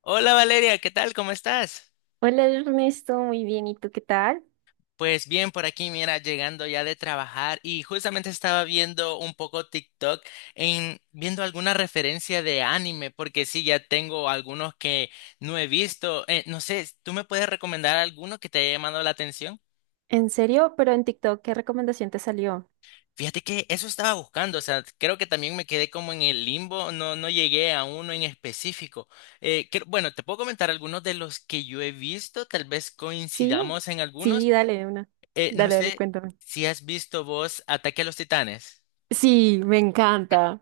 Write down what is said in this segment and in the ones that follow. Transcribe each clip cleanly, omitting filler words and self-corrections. Hola Valeria, ¿qué tal? ¿Cómo estás? Hola Ernesto, muy bien, ¿y tú qué tal? Pues bien, por aquí, mira, llegando ya de trabajar y justamente estaba viendo un poco TikTok en viendo alguna referencia de anime, porque sí, ya tengo algunos que no he visto. No sé, ¿tú me puedes recomendar alguno que te haya llamado la atención? ¿En serio? Pero en TikTok, ¿qué recomendación te salió? Fíjate que eso estaba buscando, o sea, creo que también me quedé como en el limbo, no, no llegué a uno en específico. Bueno, te puedo comentar algunos de los que yo he visto, tal vez Sí, coincidamos en algunos. sí, dale una. No Dale, dale, sé cuéntame. si has visto vos Ataque a los Titanes. Sí, me encanta.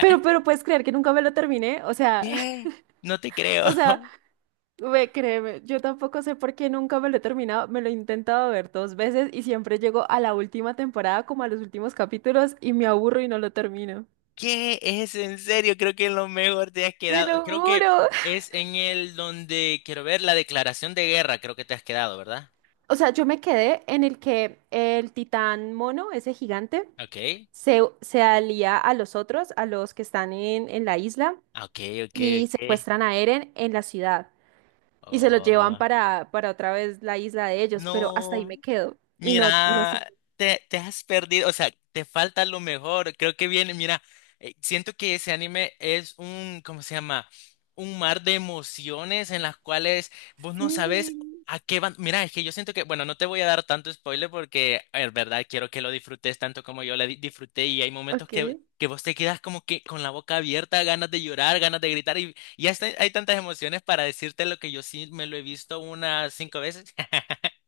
Pero, pero puedes creer que nunca me lo terminé, o sea, ¿Qué? No te creo. o sea, ve, créeme, yo tampoco sé por qué nunca me lo he terminado, me lo he intentado ver dos veces y siempre llego a la última temporada, como a los últimos capítulos, y me aburro y no lo termino. ¿Qué es en serio? Creo que en lo mejor te has Te lo quedado. Creo que juro. es en el donde quiero ver la declaración de guerra. Creo que te has quedado, ¿verdad? O sea, yo me quedé en el que el titán mono, ese gigante, Ok. se alía a los otros, a los que están en la isla, Ok, ok, y ok. secuestran a Eren en la ciudad. Y se los llevan Oh. Para otra vez la isla de ellos, pero hasta ahí No. me quedo. Y no, no sé. Mira, te has perdido, o sea, te falta lo mejor. Creo que viene, mira, siento que ese anime es un, ¿cómo se llama? Un mar de emociones en las cuales vos no sabes Sí. a qué van. Mira, es que yo siento que, bueno, no te voy a dar tanto spoiler porque, en verdad, quiero que lo disfrutes tanto como yo lo disfruté y hay momentos Ok. que vos te quedas como que con la boca abierta, ganas de llorar, ganas de gritar y hasta hay tantas emociones para decirte lo que yo sí me lo he visto unas cinco veces.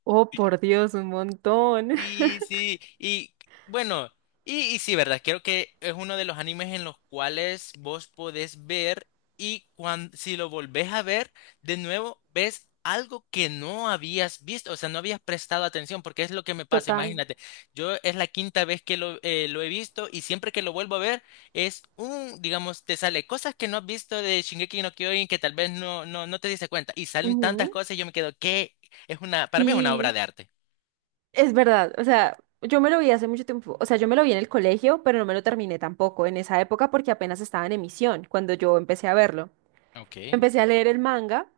Oh, por Dios, un montón. Y sí, y bueno, y sí, ¿verdad? Creo que es uno de los animes en los cuales vos podés ver y si lo volvés a ver, de nuevo ves algo que no habías visto, o sea, no habías prestado atención, porque es lo que me pasa, Total. imagínate. Yo es la quinta vez que lo he visto y siempre que lo vuelvo a ver es un, digamos, te sale cosas que no has visto de Shingeki no Kyojin que tal vez no, no, no te diste cuenta y salen tantas Ujú. cosas y yo me quedo, que es una, para mí es una obra Sí. de arte. Es verdad, o sea, yo me lo vi hace mucho tiempo, o sea, yo me lo vi en el colegio, pero no me lo terminé tampoco en esa época porque apenas estaba en emisión cuando yo empecé a verlo. Ok. Empecé a leer el manga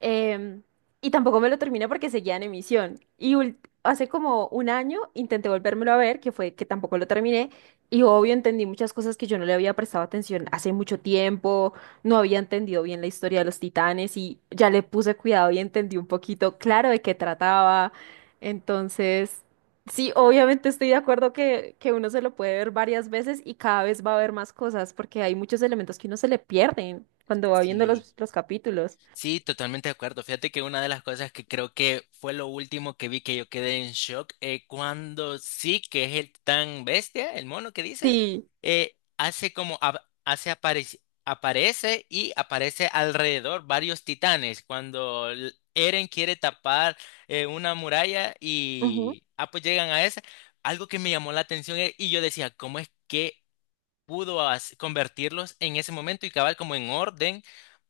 em, y tampoco me lo terminé porque seguía en emisión. Hace como un año intenté volvérmelo a ver, que fue que tampoco lo terminé, y obvio entendí muchas cosas que yo no le había prestado atención hace mucho tiempo, no había entendido bien la historia de los titanes y ya le puse cuidado y entendí un poquito claro de qué trataba. Entonces... Sí, obviamente estoy de acuerdo que uno se lo puede ver varias veces y cada vez va a ver más cosas, porque hay muchos elementos que uno se le pierden cuando va viendo Sí, los capítulos. sí, totalmente de acuerdo. Fíjate que una de las cosas que creo que fue lo último que vi que yo quedé en shock, cuando sí, que es el tan bestia, el mono que dices, Sí. Hace como, hace aparece, aparece y aparece alrededor varios titanes. Cuando Eren quiere tapar una muralla Ujú. y, ah, pues llegan a esa, algo que me llamó la atención, y yo decía, ¿cómo es que pudo convertirlos en ese momento y cabal como en orden?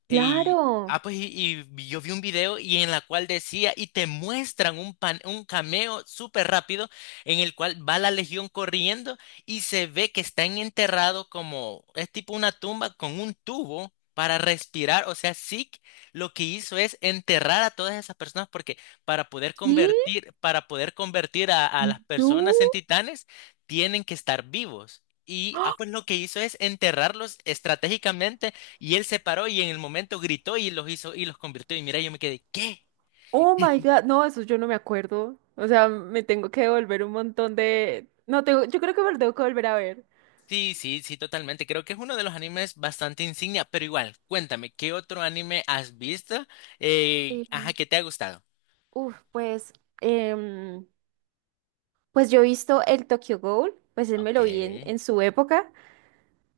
Y, Claro. ah, pues, y, y yo vi un video y en la cual decía, y te muestran un cameo súper rápido en el cual va la legión corriendo y se ve que están enterrados como, es tipo una tumba con un tubo para respirar. O sea, Zeke lo que hizo es enterrar a todas esas personas porque para poder ¿Y convertir, para poder convertir a las tú? personas en titanes, tienen que estar vivos. Y ¡Ah! ah, pues lo que hizo es enterrarlos estratégicamente y él se paró y en el momento gritó y los hizo y los convirtió. Y mira, yo me quedé, ¿qué? Oh my God. No, eso yo no me acuerdo. O sea, me tengo que devolver un montón de. No, tengo, yo creo que me lo tengo que volver a ver. Sí, sí, sí, totalmente. Creo que es uno de los animes bastante insignia, pero igual, cuéntame, ¿qué otro anime has visto? Eh, Ajá, ¿que te ha gustado? uf, pues, em, pues yo he visto el Tokyo Ghoul, pues él me Ok. lo vi en su época.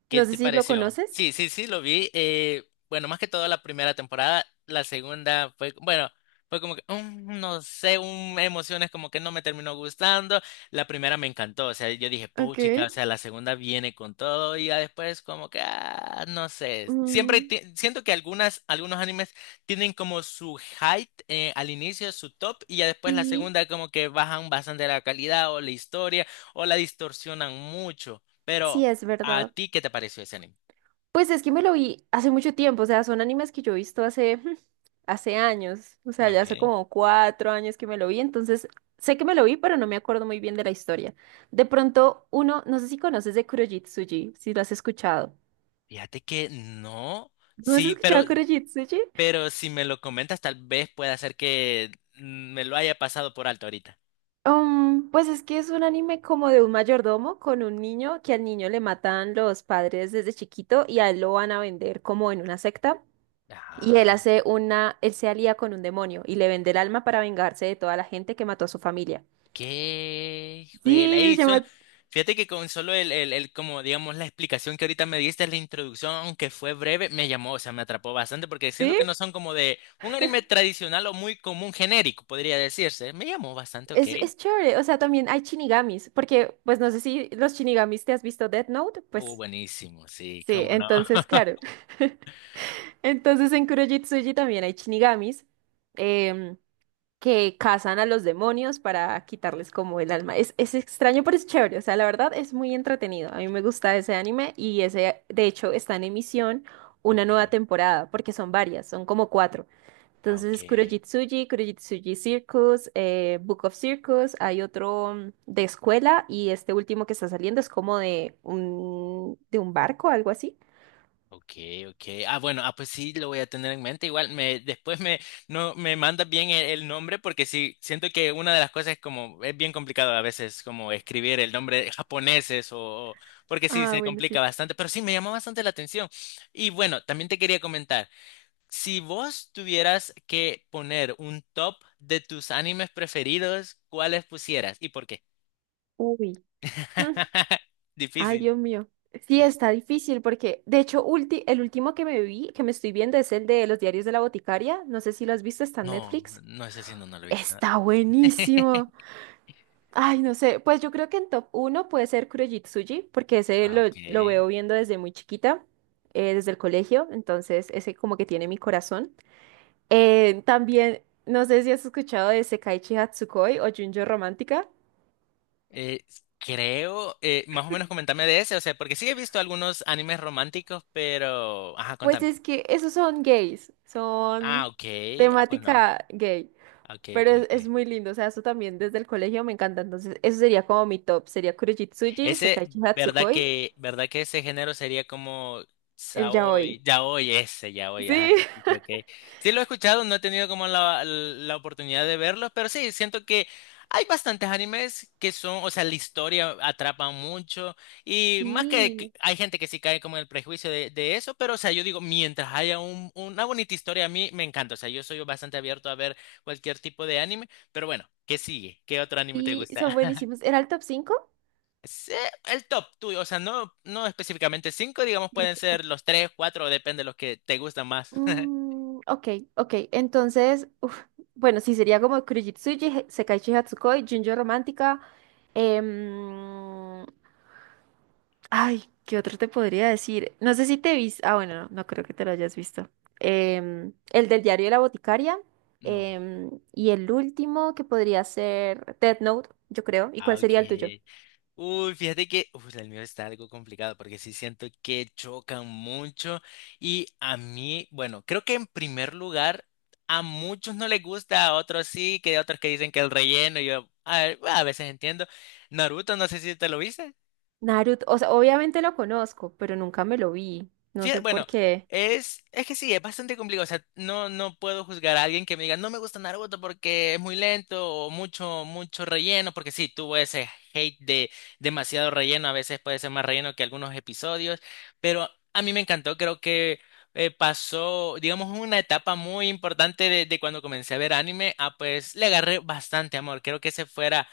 ¿Qué No sé te si lo pareció? conoces. Sí, sí, sí, lo vi. Bueno, más que todo la primera temporada, la segunda fue, bueno, fue como que, no sé, un, emociones como que no me terminó gustando. La primera me encantó, o sea, yo dije, puchica, o Ok. sea, la segunda viene con todo y ya después como que, ah, no sé. Siempre Mm, siento que algunos animes tienen como su height, al inicio, su top, y ya después la sí, segunda como que bajan bastante la calidad o la historia o la distorsionan mucho. sí Pero es ¿a verdad. ti qué te pareció ese anime? Pues es que me lo vi hace mucho tiempo, o sea, son animes que yo he visto hace, hace años, o sea, ya hace Okay. como cuatro años que me lo vi, entonces sé que me lo vi, pero no me acuerdo muy bien de la historia. De pronto, uno, no sé si conoces de Kurojitsuji, si lo has escuchado. Fíjate que no. ¿No has Sí, escuchado Kurojitsuji? pero si me lo comentas, tal vez pueda ser que me lo haya pasado por alto ahorita. Pues es que es un anime como de un mayordomo con un niño que al niño le matan los padres desde chiquito y a él lo van a vender como en una secta. Y él Ajá. hace una, él se alía con un demonio y le vende el alma para vengarse de toda la gente que mató a su familia. Qué juela. Sí, Ahí se suena. llama... Fíjate que con solo el, como digamos, la explicación que ahorita me diste, la introducción, aunque fue breve, me llamó, o sea, me atrapó bastante, porque siento ¿Sí? que no son como de un anime tradicional o muy común genérico, podría decirse. Me llamó bastante, ok. Es chévere, o sea, también hay shinigamis, porque pues no sé si los shinigamis te has visto Death Note, pues Buenísimo, sí, sí, cómo no. entonces claro. Entonces en Kuroji también hay shinigamis. Que cazan a los demonios para quitarles como el alma. Es extraño, pero es chévere. O sea, la verdad es muy entretenido. A mí me gusta ese anime y ese, de hecho, está en emisión una Ok, nueva temporada, porque son varias, son como cuatro. ah, Entonces ok. es Kurojitsuji, Kurojitsuji Circus, Book of Circus, hay otro de escuela y este último que está saliendo es como de un barco, algo así. Ok, ok. Ah, bueno, ah, pues sí, lo voy a tener en mente. Igual me, después me, no, me mandas bien el nombre porque sí, siento que una de las cosas es como, es bien complicado a veces como escribir el nombre de japoneses o- porque sí, Ah, se bueno, complica sí. bastante, pero sí, me llamó bastante la atención. Y bueno, también te quería comentar, si vos tuvieras que poner un top de tus animes preferidos, ¿cuáles pusieras y por qué? Uy. Ay, Difícil. Dios mío. Sí, está difícil porque, de hecho, el último que me vi, que me estoy viendo, es el de Los Diarios de la Boticaria. No sé si lo has visto, está en No, Netflix. no, ese sí no, no lo he visto. Está buenísimo. Ay, no sé. Pues yo creo que en top uno puede ser Kurojitsuji, porque ese Ah, ok. lo veo viendo desde muy chiquita, desde el colegio. Entonces, ese como que tiene mi corazón. También, no sé si has escuchado de Sekaiichi Hatsukoi o Junjo Romántica. Eh, Creo, más o menos comentame de ese, o sea, porque sí he visto algunos animes románticos, pero... Ajá, Pues contame. es que esos son gays, Ah, son ok. Ah, pues no. temática gay. Ok, ok, Pero es ok. muy lindo, o sea, eso también desde el colegio me encanta. Entonces, eso sería como mi top. Sería Kurojitsuji, Ese, Sekaiichi ¿verdad Hatsukoi, que, verdad que ese género sería como el Yaoi. Saoy, Yaoi, ese, Yaoi, ajá? Sí. Sí, sí, ok. Sí lo he escuchado, no he tenido como la oportunidad de verlos, pero sí, siento que hay bastantes animes que son, o sea, la historia atrapa mucho y más que Sí, hay gente que sí cae como en el prejuicio de eso, pero o sea, yo digo, mientras haya una bonita historia, a mí me encanta, o sea, yo soy bastante abierto a ver cualquier tipo de anime, pero bueno, ¿qué sigue? ¿Qué otro anime te sí, son gusta? buenísimos. ¿Era el top 5? Sí, el top tuyo, o sea, no, no específicamente cinco, digamos, pueden Cinco, ok. ser los tres, cuatro, depende de los que te gustan más. Ok, ok. Entonces, uf, bueno, sí, sería como Kurojitsuji, Sekaiichi Hatsukoi, Junjo Romántica. Ay, ¿qué otro te podría decir? No sé si te viste. Ah, bueno, no, no creo que te lo hayas visto. El del diario de la boticaria. No. Y el último que podría ser Death Note, yo creo. ¿Y Ah, cuál ok. sería el tuyo? Uy, fíjate que el mío está algo complicado porque sí siento que chocan mucho y a mí, bueno, creo que en primer lugar a muchos no les gusta, a otros sí, que hay otros que dicen que el relleno, y yo a veces entiendo. Naruto, no sé si te lo viste. Naruto. O sea, obviamente lo conozco, pero nunca me lo vi. No Fíjate, sé por bueno, qué. es que sí, es bastante complicado. O sea, no, no puedo juzgar a alguien que me diga, no me gusta Naruto porque es muy lento o mucho, mucho relleno, porque sí, tuvo ese hate de demasiado relleno, a veces puede ser más relleno que algunos episodios, pero a mí me encantó, creo que pasó, digamos, una etapa muy importante de cuando comencé a ver anime, a pues le agarré bastante amor, creo que ese fuera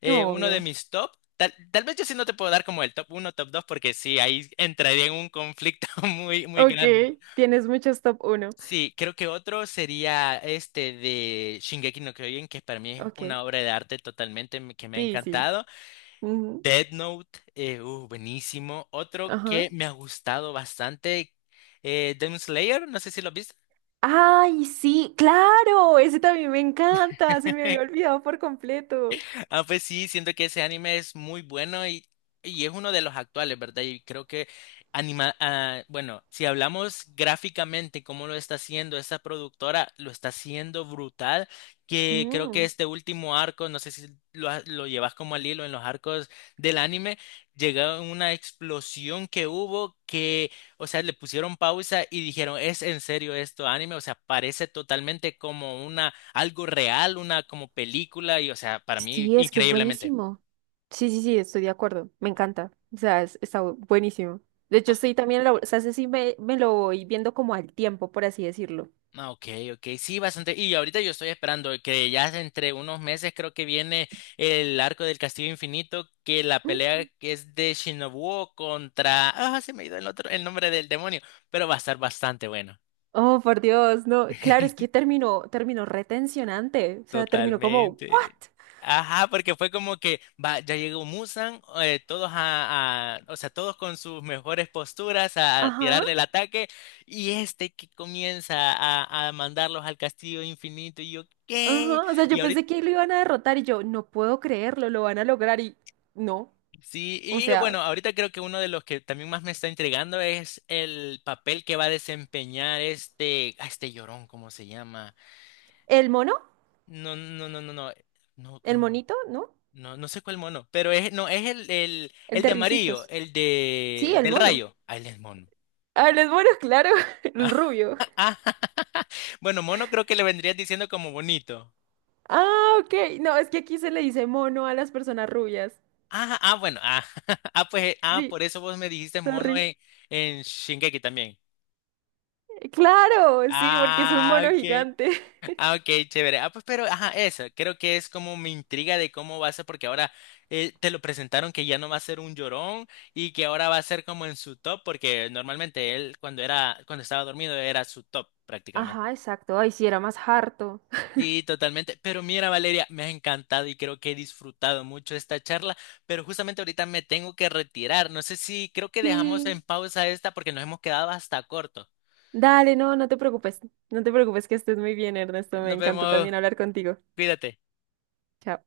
eh, No, uno de obvio. mis top. Tal vez yo sí no te puedo dar como el top uno top 2 porque sí, ahí entraría en un conflicto muy, muy Ok, grande. tienes muchos top uno. Sí, creo que otro sería este de Shingeki no Kyojin, que para mí es Ok, una obra de arte totalmente que me ha sí, sí. encantado. Ujú. Death Note, buenísimo. Otro Ajá. que me ha gustado bastante, Demon Slayer, no sé si lo has visto. Ay, sí, claro, ese también me encanta. Se me había olvidado por completo. Ah, pues sí, siento que ese anime es muy bueno y es uno de los actuales, ¿verdad? Y creo que ah, bueno, si hablamos gráficamente cómo lo está haciendo esa productora, lo está haciendo brutal, que creo que Mm. este último arco, no sé si lo llevas como al hilo en los arcos del anime, llegó una explosión que hubo que, o sea, le pusieron pausa y dijeron, ¿es en serio esto anime? O sea, parece totalmente como una algo real, una como película, y o sea, para mí, Sí, es que es increíblemente. buenísimo. Sí, sí, sí, estoy de acuerdo. Me encanta. O sea, está buenísimo. De hecho, estoy también, lo, o sea, ese sí me lo voy viendo como al tiempo, por así decirlo. Ah, ok, ok, sí, bastante. Y ahorita yo estoy esperando que ya entre unos meses creo que viene el Arco del Castillo Infinito, que la Mm. pelea que es de Shinobu contra... Ah, se me ha ido el otro, el nombre del demonio, pero va a estar bastante bueno. Oh, por Dios, no. Claro, es que terminó, terminó retencionante. O sea, terminó como, ¿what? Totalmente. Ajá, porque fue como que va, ya llegó Musan, todos a- o sea, todos con sus mejores posturas a Ajá, tirarle el ataque, y este que comienza a mandarlos al castillo infinito, y yo, ¿qué? ajá. O sea, Y yo ahorita, pensé que lo iban a derrotar y yo, no puedo creerlo, lo van a lograr y no. sí, O y bueno, sea, ahorita creo que uno de los que también más me está intrigando es el papel que va a desempeñar este, a este llorón, ¿cómo se llama? el mono, No, no, no, no, no, no, el ¿cuál? monito, ¿no? No, no sé cuál mono, pero es, no, es el, el, El el de de amarillo, risitos. el de, Sí, el el del mono. rayo. Ah, él es mono. Ah, el mono, claro, el Ah, rubio. ah, Bueno, mono creo que le vendrías diciendo como bonito. Ah, ok. No, es que aquí se le dice mono a las personas rubias. Ah, ah, bueno, ah, ah, pues, ah, Sí, por eso vos me dijiste mono sorry. En Shingeki también. Claro, sí, porque es un Ah, mono ok. gigante. Ah, ok, chévere. Ah, pues, pero, ajá, eso, creo que es como mi intriga de cómo va a ser, porque ahora te lo presentaron que ya no va a ser un llorón y que ahora va a ser como en su top, porque normalmente él cuando era, cuando estaba dormido era su top prácticamente. Ajá, exacto. Ay, sí, era más harto. Sí, totalmente. Pero mira, Valeria, me ha encantado y creo que he disfrutado mucho esta charla, pero justamente ahorita me tengo que retirar. No sé si creo que dejamos en Sí. pausa esta porque nos hemos quedado hasta corto. Dale, no, no te preocupes. No te preocupes que estés muy bien, Ernesto. Me Nos encantó vemos, también hablar contigo. cuídate. Chao.